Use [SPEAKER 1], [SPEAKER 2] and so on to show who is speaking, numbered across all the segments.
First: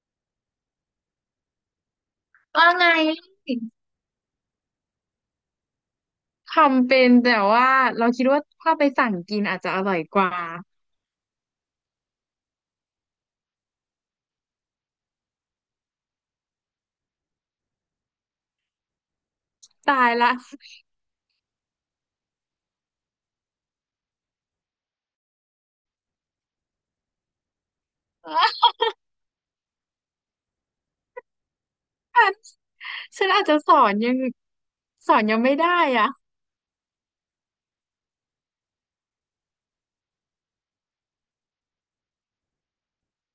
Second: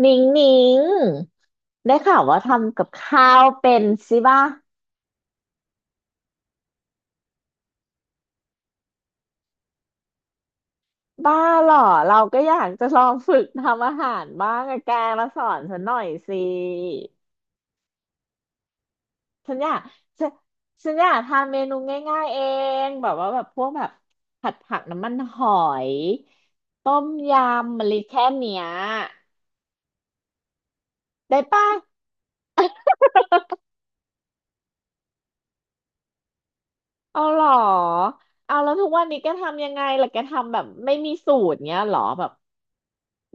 [SPEAKER 1] หนิงหนิงได้ข่าวว่า
[SPEAKER 2] ว่า
[SPEAKER 1] ทำกั
[SPEAKER 2] ไง
[SPEAKER 1] บข้าวเป็นสิบ้า
[SPEAKER 2] ทำเป็นแต่ว่าเราคิดว่าถ้าไปสั่งกินอาจจะอร่อยกว่า
[SPEAKER 1] บ้าเหรอเราก็อยากจะลองฝึกทำอาหารบ้างอะแกมาสอนฉันหน่อยสิฉันอยาก
[SPEAKER 2] ตาย
[SPEAKER 1] ฉัน
[SPEAKER 2] ละ
[SPEAKER 1] ฉันอยากทำเมนูง่ายๆเองแบบว่าแบบพวกแบบผัดผักน้ำมันหอยต้มยำอะไรแค่เนี้ ยได้ป่ะ
[SPEAKER 2] ฉันฉันอาจจะสอนยังไม่ได้อ่ะ
[SPEAKER 1] เอาเหรอเอาแล้วทุกวันนี้แกทำยังไงล่ะแกทำแบบไม่มีสูตรเงี้ยเหรอแบบ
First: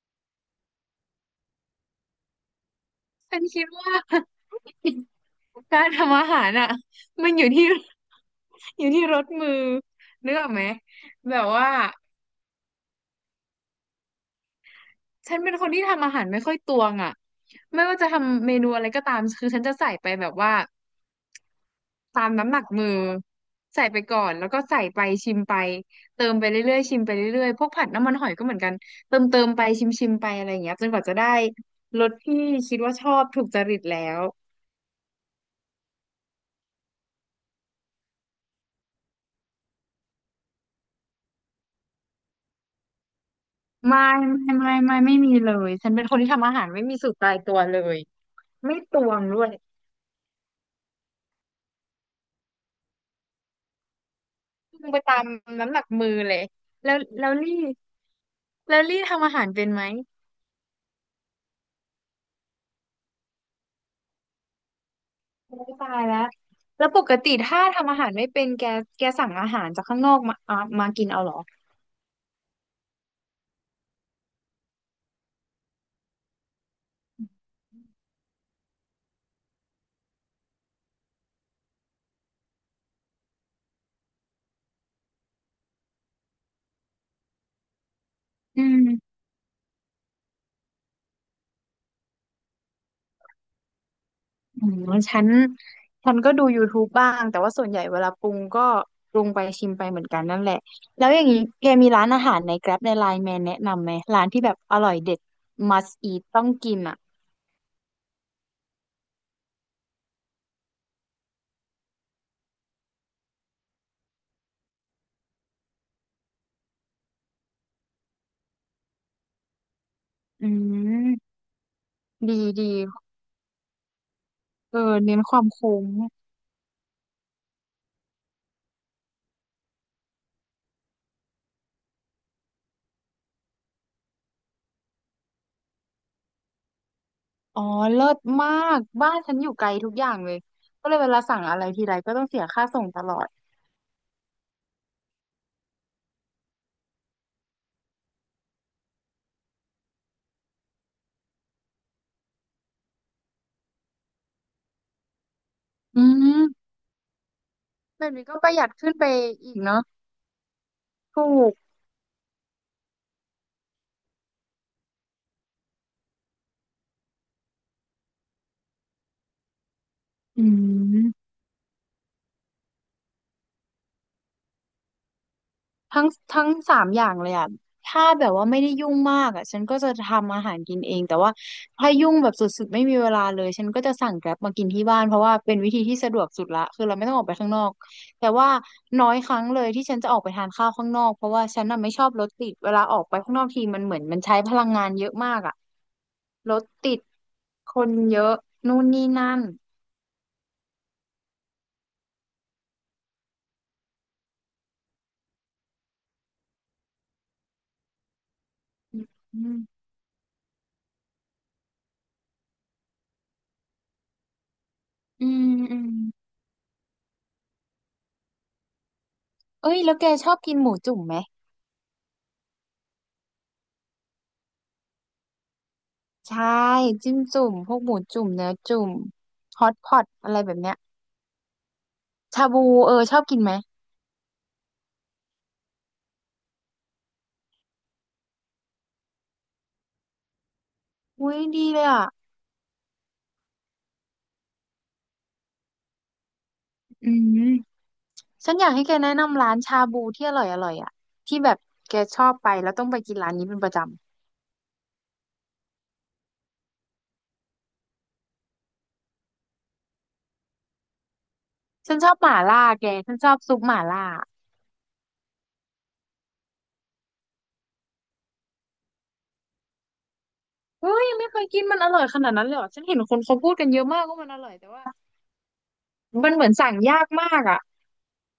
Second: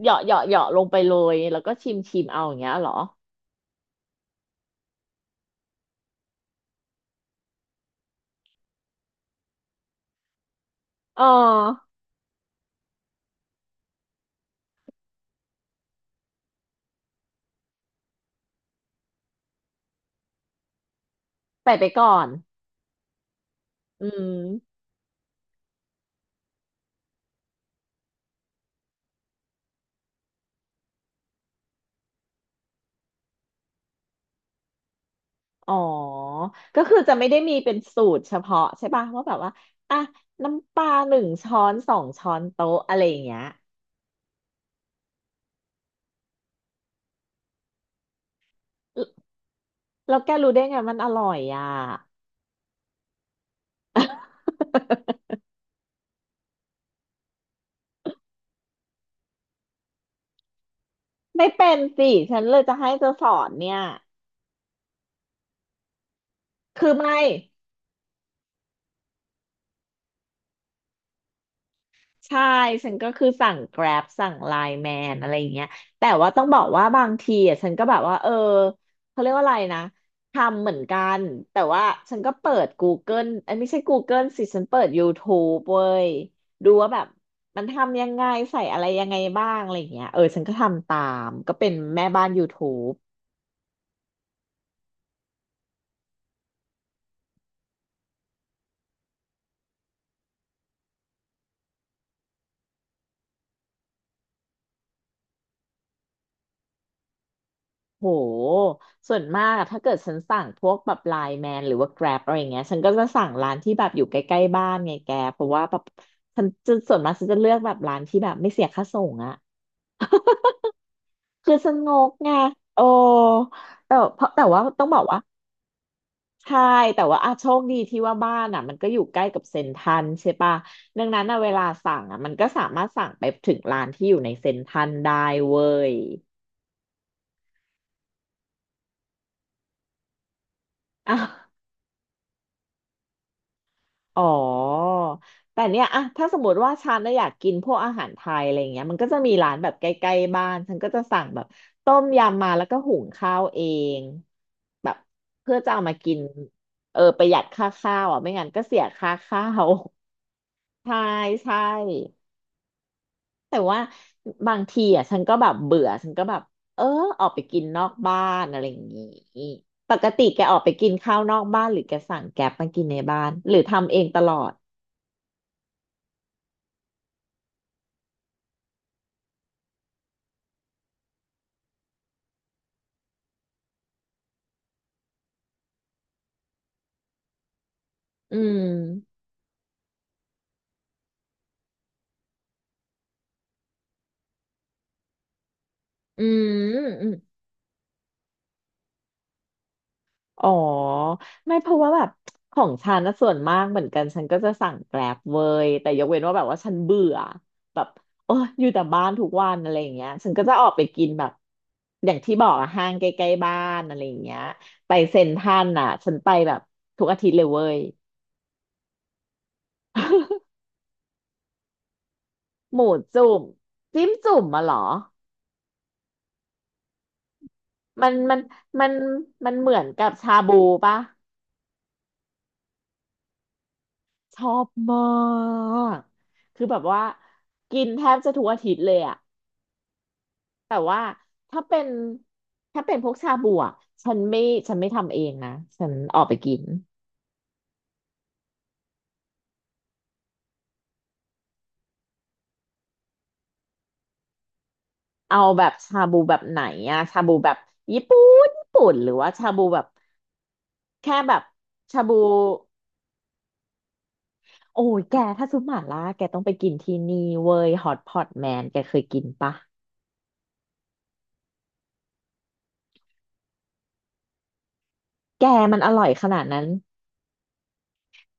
[SPEAKER 1] เหยาะเหยาะเหยาะลงไปเลยแล้วก็ชิมชิมเอาอย่างเงี้ยเหรอ
[SPEAKER 2] ฉันคิดว่า การทำอาหารอ่ะมันอยู่ที่ อยู่ที่รสมือนึกออกไหม
[SPEAKER 1] อ๋อ
[SPEAKER 2] แบบว่าฉันเป็นคนที่ทำอาหารไม่ค่อยตวงอ่ะไม่ว่าจะทำเมนูอะไรก็ตามคือฉันจะใส่ไปแบบว่า
[SPEAKER 1] ใส่ไปก่อ
[SPEAKER 2] ตา
[SPEAKER 1] น
[SPEAKER 2] มน้ำหนักมือใส่ไป
[SPEAKER 1] อื
[SPEAKER 2] ก่อนแล้วก็
[SPEAKER 1] ม
[SPEAKER 2] ใส่ไปชิมไปเติมไปเรื่อยๆชิมไปเรื่อยๆพวกผัดน้ำมันหอยก็เหมือนกันเติมเติมไปชิมชิมไปอะไรอย่างเงี้ยจนกว่าจะได้รสที่คิดว่าชอบถูกจริตแล้ว
[SPEAKER 1] อ๋อ ก็คือจะไม่ได้มีเป็นสูตรเฉพาะใช่ป่ะว่าแบบว่า อ่ะ น้ำปลา1 ช้อน2 ช้อนโต๊ะอะไรอย่างเงี้ย
[SPEAKER 2] ไม่ไม่มีเลยฉันเป็นคนที่ทำอาหารไม่มีสูตรตายตัวเลยไม่ต
[SPEAKER 1] แล้ว
[SPEAKER 2] วงด้วย
[SPEAKER 1] แล้วแกรู้ได้ไงมันอร่อยอ่ะ
[SPEAKER 2] ปรุงไปตามน้ำหนักมือเลยแล้วแล้วลี่แล้วลี่ทำอาหารเป็นไหม
[SPEAKER 1] ไม่เป็นสิฉันเลยจะให้เธอสอนเนี่ย
[SPEAKER 2] โอ้ยตายแล้วแล้
[SPEAKER 1] คื
[SPEAKER 2] ว
[SPEAKER 1] อ
[SPEAKER 2] ป
[SPEAKER 1] ไม่
[SPEAKER 2] กติถ้าทำอาหารไม่เป็นแกแกสั่งอาหารจากข้างนอกมาอ่ะมากินเอาเหรอ
[SPEAKER 1] ใช่ฉันก็คือสั่ง Grab สั่ง l i น e Man อะไรอย่างเงี้ยแต่ว่าต้องบอกว่าบางทีอ่ะฉันก็แบบว่าเออเขาเรียกว่าอะไรนะทำเหมือนกันแต่ว่าฉันก็เปิด Google เอ้ยไม่ใช่ Google สิฉันเปิด YouTube เว้ยดูว่าแบบมันทำยังไงใส่
[SPEAKER 2] อื
[SPEAKER 1] อะไรยังไง
[SPEAKER 2] ม
[SPEAKER 1] บ้างอะไรอย่างเงี้ยเออฉันก็ทำตามก็เป็นแม่บ้าน YouTube
[SPEAKER 2] อืมฉันฉันก็ดู YouTube บ้างแต่ว่าส่วนใหญ่เวลาปรุงก็ปรุงไปชิมไปเหมือนกันนั่นแหละแล้วอย่างนี้แกมีร้านอาหารใน Grab ใน Line Man แนะนำไหมร้านที่แบบอร่อยเด็ด must eat ต้องกินอ่ะ
[SPEAKER 1] โหส่วนมากอะถ้าเกิดฉันสั่งพวกแบบไลน์แมนหรือว่า Grab อะไรอย่างเงี้ยฉันก็จะสั่งร้านที่แบบอยู่ใกล้ๆบ้านไงแกเพราะว่าแบบฉันจะส่วนมากฉันจะเลือกแบบร้านที่แบบไม่เสียค่าส่งอะ
[SPEAKER 2] อืม
[SPEAKER 1] คือฉันงกไง
[SPEAKER 2] ดีดี
[SPEAKER 1] โอ้แต่เพราะแต่ว่า
[SPEAKER 2] เอ
[SPEAKER 1] ต้อง
[SPEAKER 2] อ
[SPEAKER 1] บอก
[SPEAKER 2] เน้
[SPEAKER 1] ว่า
[SPEAKER 2] นความคุ้ม
[SPEAKER 1] ใช่แต่ว่าอ่ะโชคดีที่ว่าบ้านอ่ะมันก็อยู่ใกล้กับเซ็นทรัลใช่ปะดังนั้นอ่ะเวลาสั่งอ่ะมันก็สามารถสั่งไปถึงร้านที่อยู่ในเซ็นทรัลได้เว้ย
[SPEAKER 2] อ๋อเลิศมากบ้านฉันอยู่ไกลทุกอย่างเลยก็เลย เว
[SPEAKER 1] อ่ะ
[SPEAKER 2] ลาสั่งอะไรทีไรก็ต้องเสียค่าส่งตลอด
[SPEAKER 1] อ๋อ แต่เนี่ยอะถ้าสมมติว่าฉันน่ะอยากกินพวกอาหารไทยอะไรเงี้ยมันก็จะมีร้านแบบใกล้ๆบ้านฉันก็จะสั่งแบบต้มยำมาแล้วก็หุงข้าวเองแบบเพื่อจะเอามา
[SPEAKER 2] อื
[SPEAKER 1] กิน
[SPEAKER 2] ม
[SPEAKER 1] เออประหยัดค่าข้า
[SPEAKER 2] แบ
[SPEAKER 1] ว
[SPEAKER 2] บ
[SPEAKER 1] อ่ะ
[SPEAKER 2] นี้
[SPEAKER 1] ไม่
[SPEAKER 2] ก็ป
[SPEAKER 1] งั้น
[SPEAKER 2] ระห
[SPEAKER 1] ก็
[SPEAKER 2] ยัด
[SPEAKER 1] เสีย
[SPEAKER 2] ขึ้นไป
[SPEAKER 1] ค่าข้า
[SPEAKER 2] อีก
[SPEAKER 1] ว
[SPEAKER 2] เนาะ
[SPEAKER 1] ใช่
[SPEAKER 2] ถูก
[SPEAKER 1] ใช่แต่ว่าบางทีอ่ะฉันก็แบบเบื่อฉันก็แบบเออออกไปกินนอกบ้านอะไรอย่างงี้ปกติแก
[SPEAKER 2] อื
[SPEAKER 1] ออกไปกินข้าว
[SPEAKER 2] ม
[SPEAKER 1] นอกบ้านหรือแกสั่งแกร็บมากินในบ้านหรือทำเองตลอด
[SPEAKER 2] ทั้งทั้งสามอย่างเลยอ่ะถ้าแบบว่าไม่ได้ยุ่งมากอ่ะฉันก็จะทำอาหารกินเอง แต่ว่าถ้ายุ่งแบบสุดๆไม่มีเวลาเลย ฉันก็จะสั่งแกร็บมากินที่บ้าน เพราะว่าเป็นวิธีที่สะดวกสุดละคือเราไม่ต้องออกไปข้างนอกแต่
[SPEAKER 1] อื
[SPEAKER 2] ว่าน้อ
[SPEAKER 1] ม
[SPEAKER 2] ยครั้งเลยที่ฉันจะออกไปทานข้าวข้างนอก เพราะว่าฉันน่ะไม่ชอบรถติดเวลาออกไปข้างนอกทีมันเหมือนมันใช้พลังงานเยอะมากอ่ะ
[SPEAKER 1] อื
[SPEAKER 2] รถ
[SPEAKER 1] ม
[SPEAKER 2] ติด
[SPEAKER 1] อืม
[SPEAKER 2] คนเยอะนู่นนี่นั่น
[SPEAKER 1] อ๋อ ไม่เพราะว่าแบบของฉันนะส่วนมากเหมือนกันฉันก็จะสั่งแกร็บเว้ยแต่ยกเว้นว่าแบบว่าฉันเบื่อแบบโอ้ยอยู่แต่บ้านทุก
[SPEAKER 2] อื
[SPEAKER 1] วันอะไร
[SPEAKER 2] ม
[SPEAKER 1] อย่างเงี้ยฉันก็จะออกไปกินแบบอย่างที่บอกอะห้างใกล้ๆบ้านอะไรอย่างเงี้ยไปเซ็
[SPEAKER 2] อื
[SPEAKER 1] นท
[SPEAKER 2] ม
[SPEAKER 1] รัล
[SPEAKER 2] อื
[SPEAKER 1] น่ะ
[SPEAKER 2] ม
[SPEAKER 1] ฉันไปแบบทุกอาทิตย์เลยเว้ย
[SPEAKER 2] เอ้ยแล้วแกชอบกิ นหมูจุ่มไหม
[SPEAKER 1] หมูจุ่มจิ้มจุ่มมาหรอ
[SPEAKER 2] ใช่จิ้มจุ่มพวกหมู
[SPEAKER 1] มัน
[SPEAKER 2] จุ่ม
[SPEAKER 1] มัน
[SPEAKER 2] เนื้อจุ่
[SPEAKER 1] มั
[SPEAKER 2] ม
[SPEAKER 1] นมัน
[SPEAKER 2] ฮ
[SPEAKER 1] เห
[SPEAKER 2] อ
[SPEAKER 1] มื
[SPEAKER 2] ต
[SPEAKER 1] อน
[SPEAKER 2] พอ
[SPEAKER 1] กั
[SPEAKER 2] ต
[SPEAKER 1] บ
[SPEAKER 2] อะ
[SPEAKER 1] ชา
[SPEAKER 2] ไรแบ
[SPEAKER 1] บู
[SPEAKER 2] บเนี้ย
[SPEAKER 1] ปะ
[SPEAKER 2] ชาบูเออชอบกินไหม
[SPEAKER 1] ชอบมาก คือแบบว่ากินแทบจะทุกอาทิตย์เลยอะแต่ว่า
[SPEAKER 2] อุ้ย
[SPEAKER 1] ถ้า
[SPEAKER 2] ดี
[SPEAKER 1] เป็
[SPEAKER 2] เล
[SPEAKER 1] น
[SPEAKER 2] ยอ่ะ
[SPEAKER 1] ถ้าเป็นพวกชาบูอะฉันไม่ฉันไม่ทำเองนะฉันออกไปกิน
[SPEAKER 2] อืมฉันอยากให้แกแนะนำร้านชาบูที่อร่อยอร่อยอ่ะที่แบบแกชอบไปแล้วต้องไปกินร้านนี้เป็นประจำ
[SPEAKER 1] เอาแบบชาบูแบบไหนอะชาบูแบบญี่ปุ่ญี่ปุ่นหรือว่าชาบูแบบแค่แบบ
[SPEAKER 2] ฉัน
[SPEAKER 1] ชา
[SPEAKER 2] ชอ
[SPEAKER 1] บู
[SPEAKER 2] บหม่าล่าแกฉันชอบซุปหม่าล่า
[SPEAKER 1] โอ้ยแกถ้าซุปหม่าล่าแกต้องไปกินที่นี่เว้ยฮอตพอตแมนแกเคยกินปะ
[SPEAKER 2] เฮ้ยยังไม่เคยกินมันอร่อยขนาดนั้นเลยเหรอฉันเห็นคนเขาพูดกันเยอะมากว่ามันอร่อยแต่ว่า
[SPEAKER 1] แกมันอร่อยข
[SPEAKER 2] มัน
[SPEAKER 1] นา
[SPEAKER 2] เห
[SPEAKER 1] ด
[SPEAKER 2] มือน
[SPEAKER 1] นั้น
[SPEAKER 2] สั่งยากมากอ่ะ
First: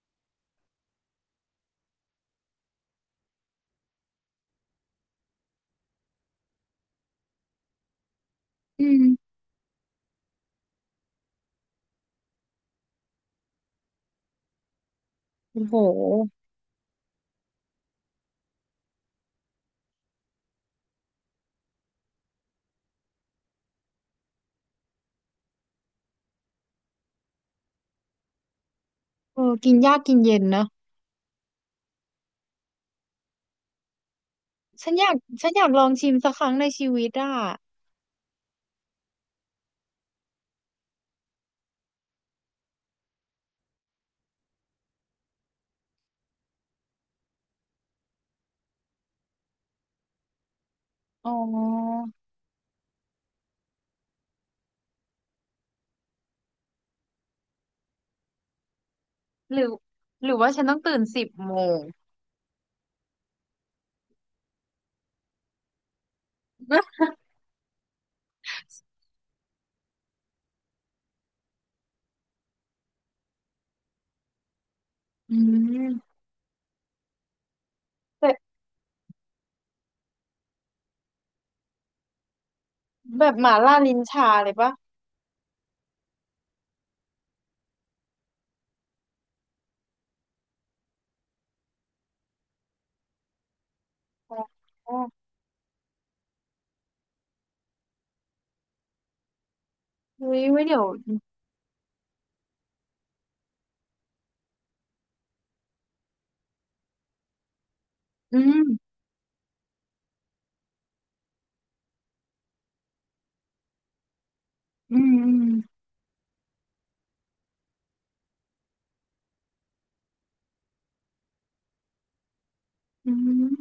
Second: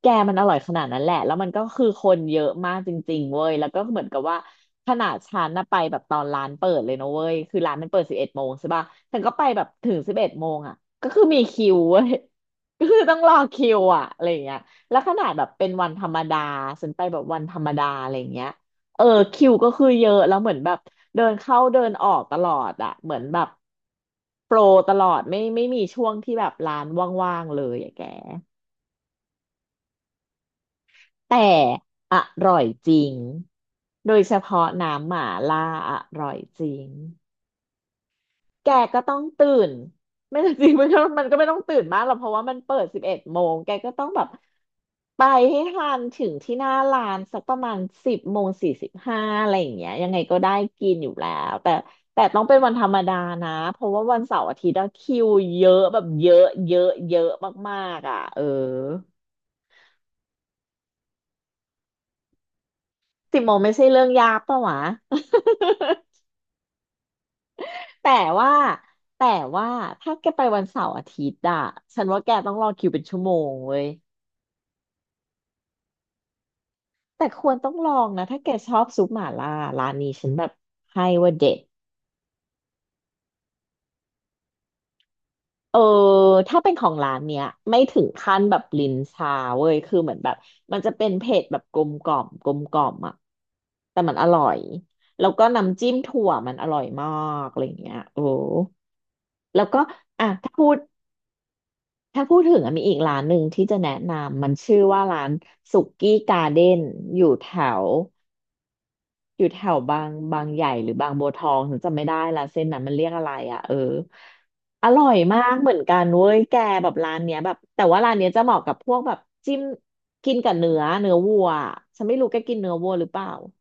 [SPEAKER 1] แกมันอร่อยขนาดนั้นแหละแล้วมันก็คือคนเยอะมากจริงๆเว้ยแล้วก็เหมือนกับว่าขนาดฉันน่ะไปแบบตอนร้านเปิดเลยนะเว้ยคือร้านมันเปิดสิบเอ็ดโมงใช่ป่ะ
[SPEAKER 2] อื
[SPEAKER 1] ฉันก็
[SPEAKER 2] ม
[SPEAKER 1] ไปแบบถึงสิบเอ็ดโมงอ่ะก็คือมีคิวเว้ย ก็คือต้องรอคิวอ่ะอะไรอย่างเงี้ยแล้วขนาดแบบ
[SPEAKER 2] โอ้
[SPEAKER 1] เป็น
[SPEAKER 2] โห
[SPEAKER 1] วันธรรมดาฉันไปแบบวันธรรมดาอะไรอย่างเงี้ยเออคิวก็คือเยอะแล้วเหมือนแบบเดินเข้าเดินออกตลอดอ่ะเหมือนแบบโปรตลอดไม่มีช่วงที่แบบร้านว่างๆเลยอะแก
[SPEAKER 2] เออกินยากกินเย็นเนอะ
[SPEAKER 1] แต่อร่อยจริง โดยเฉพาะ
[SPEAKER 2] ฉันอ
[SPEAKER 1] น้ำห
[SPEAKER 2] ยาก
[SPEAKER 1] ม่า
[SPEAKER 2] ฉันอ
[SPEAKER 1] ล่า
[SPEAKER 2] ยากลอ
[SPEAKER 1] อ
[SPEAKER 2] งชิม
[SPEAKER 1] ร่
[SPEAKER 2] สั
[SPEAKER 1] อ
[SPEAKER 2] ก
[SPEAKER 1] ย
[SPEAKER 2] ครั้ง
[SPEAKER 1] จ
[SPEAKER 2] ใน
[SPEAKER 1] ริง
[SPEAKER 2] ชีวิตอ่ะ
[SPEAKER 1] แกก็ต้องตื่น ไม่จริงมันก็มันก็ไม่ต้องตื่นมากหรอกเพราะว่ามันเปิดสิบเอ็ดโมงแกก็ต้องแบบไปให้ทันถึงที่หน้าร้านสักประมาณ10:45อะไรอย่างเงี้ยยังไงก็ได้กินอยู่แล้
[SPEAKER 2] อ๋
[SPEAKER 1] วแต่
[SPEAKER 2] อ
[SPEAKER 1] แต่ต้องเป็นวันธรรมดานะ เพราะว่าวันเสาร์อาทิตย์อะคิวเยอะแบบเยอะเยอะเยอะมากๆอ่ะเออ
[SPEAKER 2] หรือหรือว่าฉันต้องตื่นสิบโมง
[SPEAKER 1] สิบโมงไม่ใช่เรื่องยากปะวะ แต่ว่าแต่ว่าถ้าแกไปวันเสาร์อาทิตย์อะฉันว่าแกต้องรอคิวเป็นชั่วโมงเว้ย
[SPEAKER 2] อืม
[SPEAKER 1] แต่ควรต้องลองนะ
[SPEAKER 2] แบบ
[SPEAKER 1] ถ้าแกชอบซุปหม่าล่าร้านนี้ฉันแบบให้ว่าเด็ด
[SPEAKER 2] แบบหมาล่าลิ้นชาเลยปะ
[SPEAKER 1] เออถ้าเป็นของร้านเนี้ยไม่ถึงขั้นแบบลิ้นชาเว้ยคือเหมือนแบบมันจะเป็นเผ็ดแบบกลมกล่อมกลมกล่อมอะแต่มันอ
[SPEAKER 2] อ๋อ
[SPEAKER 1] ร่อย
[SPEAKER 2] อ๋อ
[SPEAKER 1] แล้วก็น้ำจิ้มถั่วมันอร่อยมากอะไรอย่างเงี้ยโอ้แล้วก็อ่ะ
[SPEAKER 2] เฮ้ยไว้เดี๋ยว
[SPEAKER 1] ถ้าพูดถึงอะมีอีกร้านหนึ่งที่จะแนะนำมันชื่อว่าร้านสุกี้การ์เด้นอยู่แถว
[SPEAKER 2] อืม
[SPEAKER 1] บางใหญ่หรือบางบัวทองฉันจำไม่ได้ละเส้นนั้นมันเรียกอะไรอ่ะเอออ
[SPEAKER 2] อื
[SPEAKER 1] ร่อยมากเหมือ
[SPEAKER 2] ม
[SPEAKER 1] นกันเว้ยแกแบบร้านเนี้ยแบบแต่ว่าร้านเนี้ยจะเหมาะกับพวกแบบจิ้มกินกับเนื้อวัวอะฉันไม่รู้แกกินเนื้อวัวหรือ
[SPEAKER 2] อื
[SPEAKER 1] เป
[SPEAKER 2] ม
[SPEAKER 1] ล่า
[SPEAKER 2] อืม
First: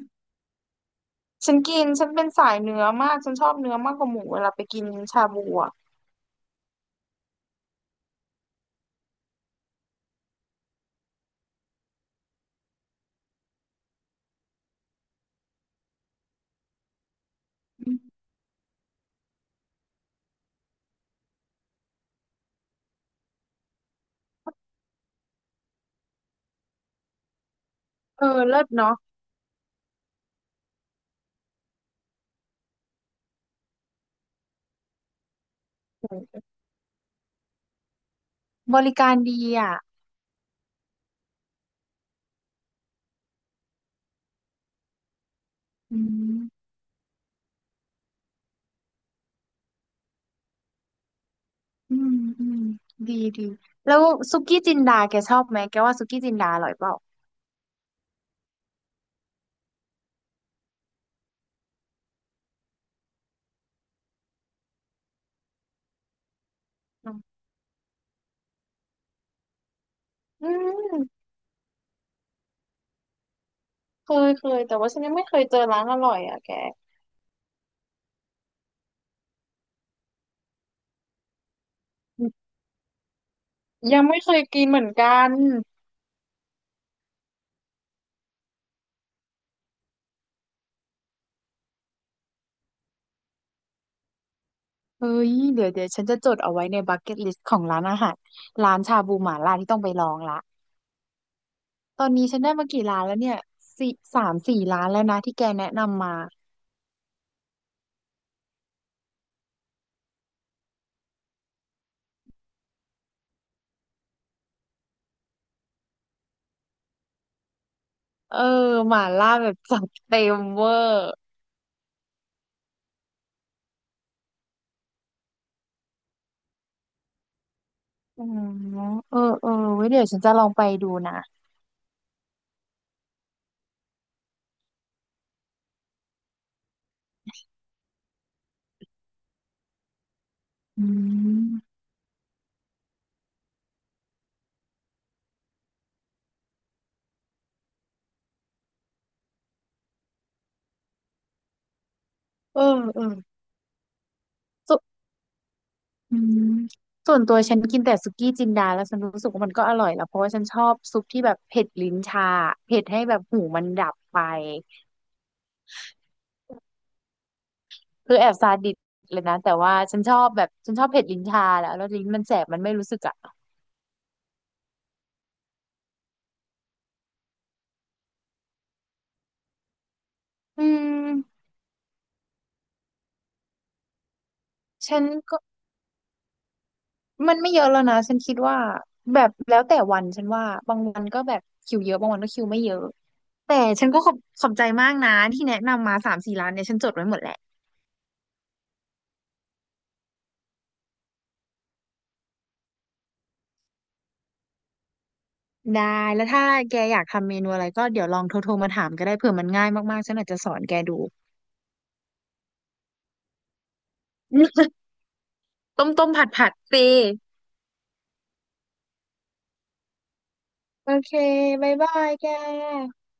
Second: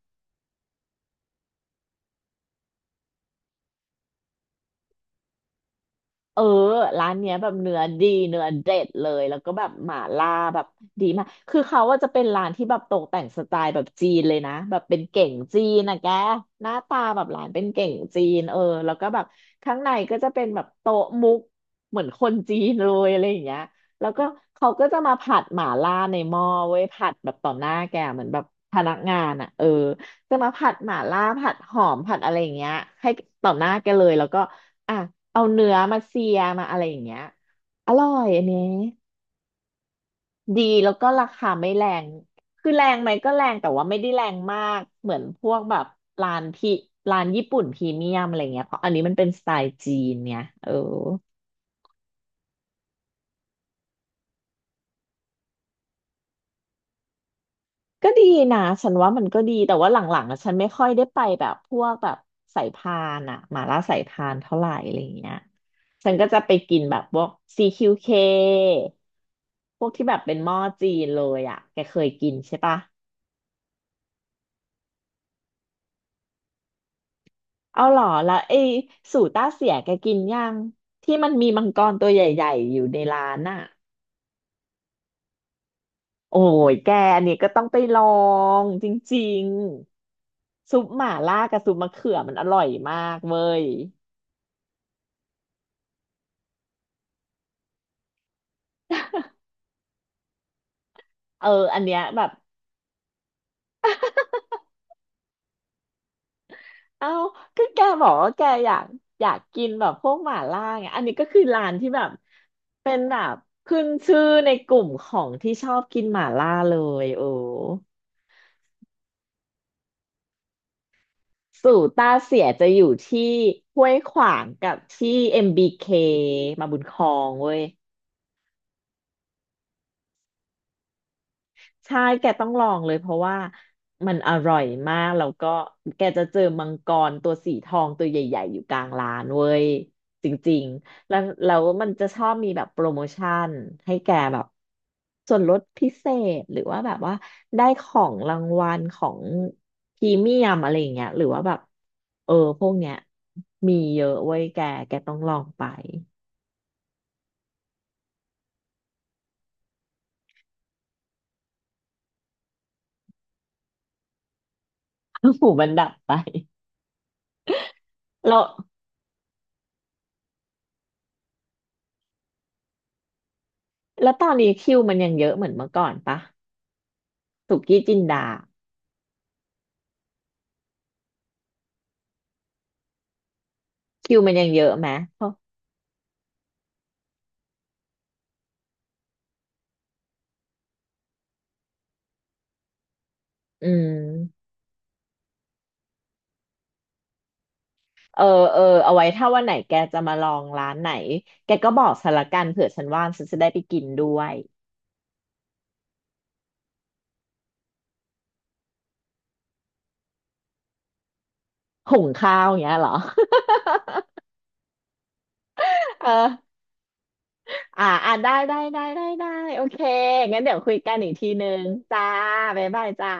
[SPEAKER 2] ฉันกินฉันเป็นสายเนื้อมากฉันชอบเนื้อมากกว่าหมูเวลาไปกินชาบูอ่ะ
[SPEAKER 1] เออ ร้านเนี้ยแบบเนื้อดีเนื้อเด็ดเลยแล้วก็แบบหม่าล่าแบบดีมาก คือเขาว่าจะเป็นร้านที่แบบตกแต่งสไตล์แบบจีนเลยนะแบบเป็นเก๋งจีนนะแกหน้าตาแบบร้านเป็นเก๋
[SPEAKER 2] อื
[SPEAKER 1] งจี
[SPEAKER 2] ม
[SPEAKER 1] นเออแล้วก็แบบข้างในก็จะเป็นแบบโต๊ะมุกเหมือนคนจีนเลยอะไรอย่างเงี้ยแล้วก็เขาก็จะมาผัดหม่าล่าในหม้อเว้ยผัดแบบต่อหน้าแกเหมื
[SPEAKER 2] เอ
[SPEAKER 1] อ
[SPEAKER 2] อ
[SPEAKER 1] นแบบ
[SPEAKER 2] เลิศ
[SPEAKER 1] พนั
[SPEAKER 2] เนาะ
[SPEAKER 1] กงานอ่ะเออจะมาผัดหม่าล่าผัดหอมผัดอะไรอย่างเงี้ยให้ต่อหน้าแกเลยแล้วก็ อ่ะเอาเนื้อมาเสี
[SPEAKER 2] อ
[SPEAKER 1] ยมาอะไรอย่างเงี้ยอร่อยอันนี้
[SPEAKER 2] บริการดีอ่ะ
[SPEAKER 1] ดีแล้วก็ราคาไม่แรงคือแรงไหมก็แรงแต่ว่าไม่ได้แรงมากเหมือนพวกแบบ
[SPEAKER 2] อื
[SPEAKER 1] ร้าน
[SPEAKER 2] ม
[SPEAKER 1] พี่ร้านญี่ปุ่นพรีเมียมอะไรเงี้ยเพราะอันนี้มันเป็นสไตล์จีนเนี่ยเออ
[SPEAKER 2] อืมอืมดีดีแล้วซุกี้จินดาแกชอบไหมแกว่าซุกี้จินดาอร่อยเปล่า
[SPEAKER 1] ก็ดีนะฉันว่ามันก็ดีแต่ว่าหลังๆอะฉันไม่ค่อยได้ไปแบบพวกแบบสายพานอะหม่าล่าสายพานเท่าไหร่อะไรเงี้ยฉันก็จะไปกินแบบพวกซีคิวเคพวกที่แบบเป็นห
[SPEAKER 2] อื
[SPEAKER 1] ม้อจี
[SPEAKER 2] ม
[SPEAKER 1] นเลยอะแกเคยกินใช่ปะ
[SPEAKER 2] เคยเคยแต่ว่าฉันยังไม่เคยเจอร้านอร่อยอ่ะแก
[SPEAKER 1] เอาเหรอแล้วไอ้สูต้าเสียแกกินยังที่มันมีมังกรตัวใหญ่ๆอยู่ในร้านน่ะ
[SPEAKER 2] ยังไม่เคยกินเหมือนกัน
[SPEAKER 1] โอ้ยแกอันนี้ก็ต้องไปลองจริงๆซุปหม่าล่ากับซุปมะเขือมันอร่อยมากเว้ย
[SPEAKER 2] เฮ้ยเดี๋ยวฉันจะจดเอาไว้ในบักเก็ตลิสต์ของร้านอาหารร้านชาบูหม่าล่าที่ต้องไปลองละ
[SPEAKER 1] เอออันเนี้ย
[SPEAKER 2] ตอน
[SPEAKER 1] แบ
[SPEAKER 2] นี้
[SPEAKER 1] บ
[SPEAKER 2] ฉันได้มากี่ร้านแล้วเนี่ยสามสี่ร้านแล้วนะที่แกแนะนำมา
[SPEAKER 1] เอ้าก็แกบอกว่าแกอยากกินแบบพวกหม่าล่าไงอันนี้ก็คือร้านที่แบบเป็นแบบขึ้นชื่อในกลุ่มของที่ชอบกินหม่าล่าเลยโอ้
[SPEAKER 2] เออหม่าล่าแบบจัดเต็มเวอร์
[SPEAKER 1] สู่ต้าเสียจะอยู่ที่ห้วยขวางกับที่ MBK มบีเคมาบุญครองเว้ย
[SPEAKER 2] อืมเออเออไว้เดี๋ยวฉันจะลองไปดูนะ
[SPEAKER 1] ใช่แกต้องลองเลยเพราะว่ามันอร่อยมากแล้วก็แกจะเจอมังกรตัวสีทองตัวใหญ่ๆอยู่กลางร้านเว้ยจริง
[SPEAKER 2] อื
[SPEAKER 1] ๆแล้ว
[SPEAKER 2] ม
[SPEAKER 1] มันจะชอบมีแบบโปรโมชั่นให้แกแบบส่วนลดพิเศษหรือว่าแบบว่าได้ของรางวัลของพรีเมียมอะไรอย่างเงี้ยหรือว่าแบบเออ
[SPEAKER 2] เอ
[SPEAKER 1] พ
[SPEAKER 2] อ
[SPEAKER 1] วกเนี้ย
[SPEAKER 2] เออ
[SPEAKER 1] มีเยอะเว้ยแกแกต้องลองไป
[SPEAKER 2] อืมส่วนตัวฉันกินแต่สุกี้จินดาแล้วฉันรู้สึกว่ามันก็อร่อยแล้วเพราะว่าฉันชอบซุปที่แบบเผ็ดลิ้นชาเผ็ดให้แบบหูมันดับไป
[SPEAKER 1] หูมันดับไป
[SPEAKER 2] คือแอบ
[SPEAKER 1] แล้ว
[SPEAKER 2] ซาดิสเลยนะแต่ว่าฉันชอบเผ็ดลิ้นชาแหละแล้วลิ้นมันแสบมันไม่รู้สึกอ่ะ
[SPEAKER 1] แล้วตอนนี้คิวมันยังเยอะเหมือนเมื่อก่อนปะ สุกี้จินดา
[SPEAKER 2] อืม
[SPEAKER 1] คิวมันยังเยอะไหม
[SPEAKER 2] ฉัน
[SPEAKER 1] เพราะ
[SPEAKER 2] ก็มันไม่เยอะแล้วนะฉันคิดว่าแบบแล้วแต่วันฉันว่าบางวันก็แบบคิวเยอะบางวันก็คิวไม่เยอะแต่
[SPEAKER 1] อื
[SPEAKER 2] ฉันก็ข
[SPEAKER 1] ม
[SPEAKER 2] อบใจมากนะที่แนะนำมาสามสี่ร้านเนี่ยฉันจดไว้หมดแล้ว
[SPEAKER 1] เออเออเอาไว้ถ้าวันไหนแกจะมาลองร้านไหนแกก็บอกฉันละกันเผื่อฉันว่างฉันจะได้ไปกินด้วย
[SPEAKER 2] ได้แล้วถ้าแกอยากทำเมนูอะไรก็เดี๋ยวลองโทรมาถามก็ได้เผื่อมันง่ายมากๆฉันอาจจะสอนแกดู
[SPEAKER 1] หุงข้าวอย่างเงี้ยเหรอ
[SPEAKER 2] ต้ม ต้มผัดผัด
[SPEAKER 1] เออ
[SPEAKER 2] สิ
[SPEAKER 1] อ่าอ่าได้ได้ได้ได้ได้โอเคงั้นเดี๋ยวคุย
[SPEAKER 2] โอ
[SPEAKER 1] กันอี
[SPEAKER 2] เค
[SPEAKER 1] กทีนึง
[SPEAKER 2] บ๊ายบา
[SPEAKER 1] จ้า
[SPEAKER 2] ยแก
[SPEAKER 1] บ๊ายบายจ้า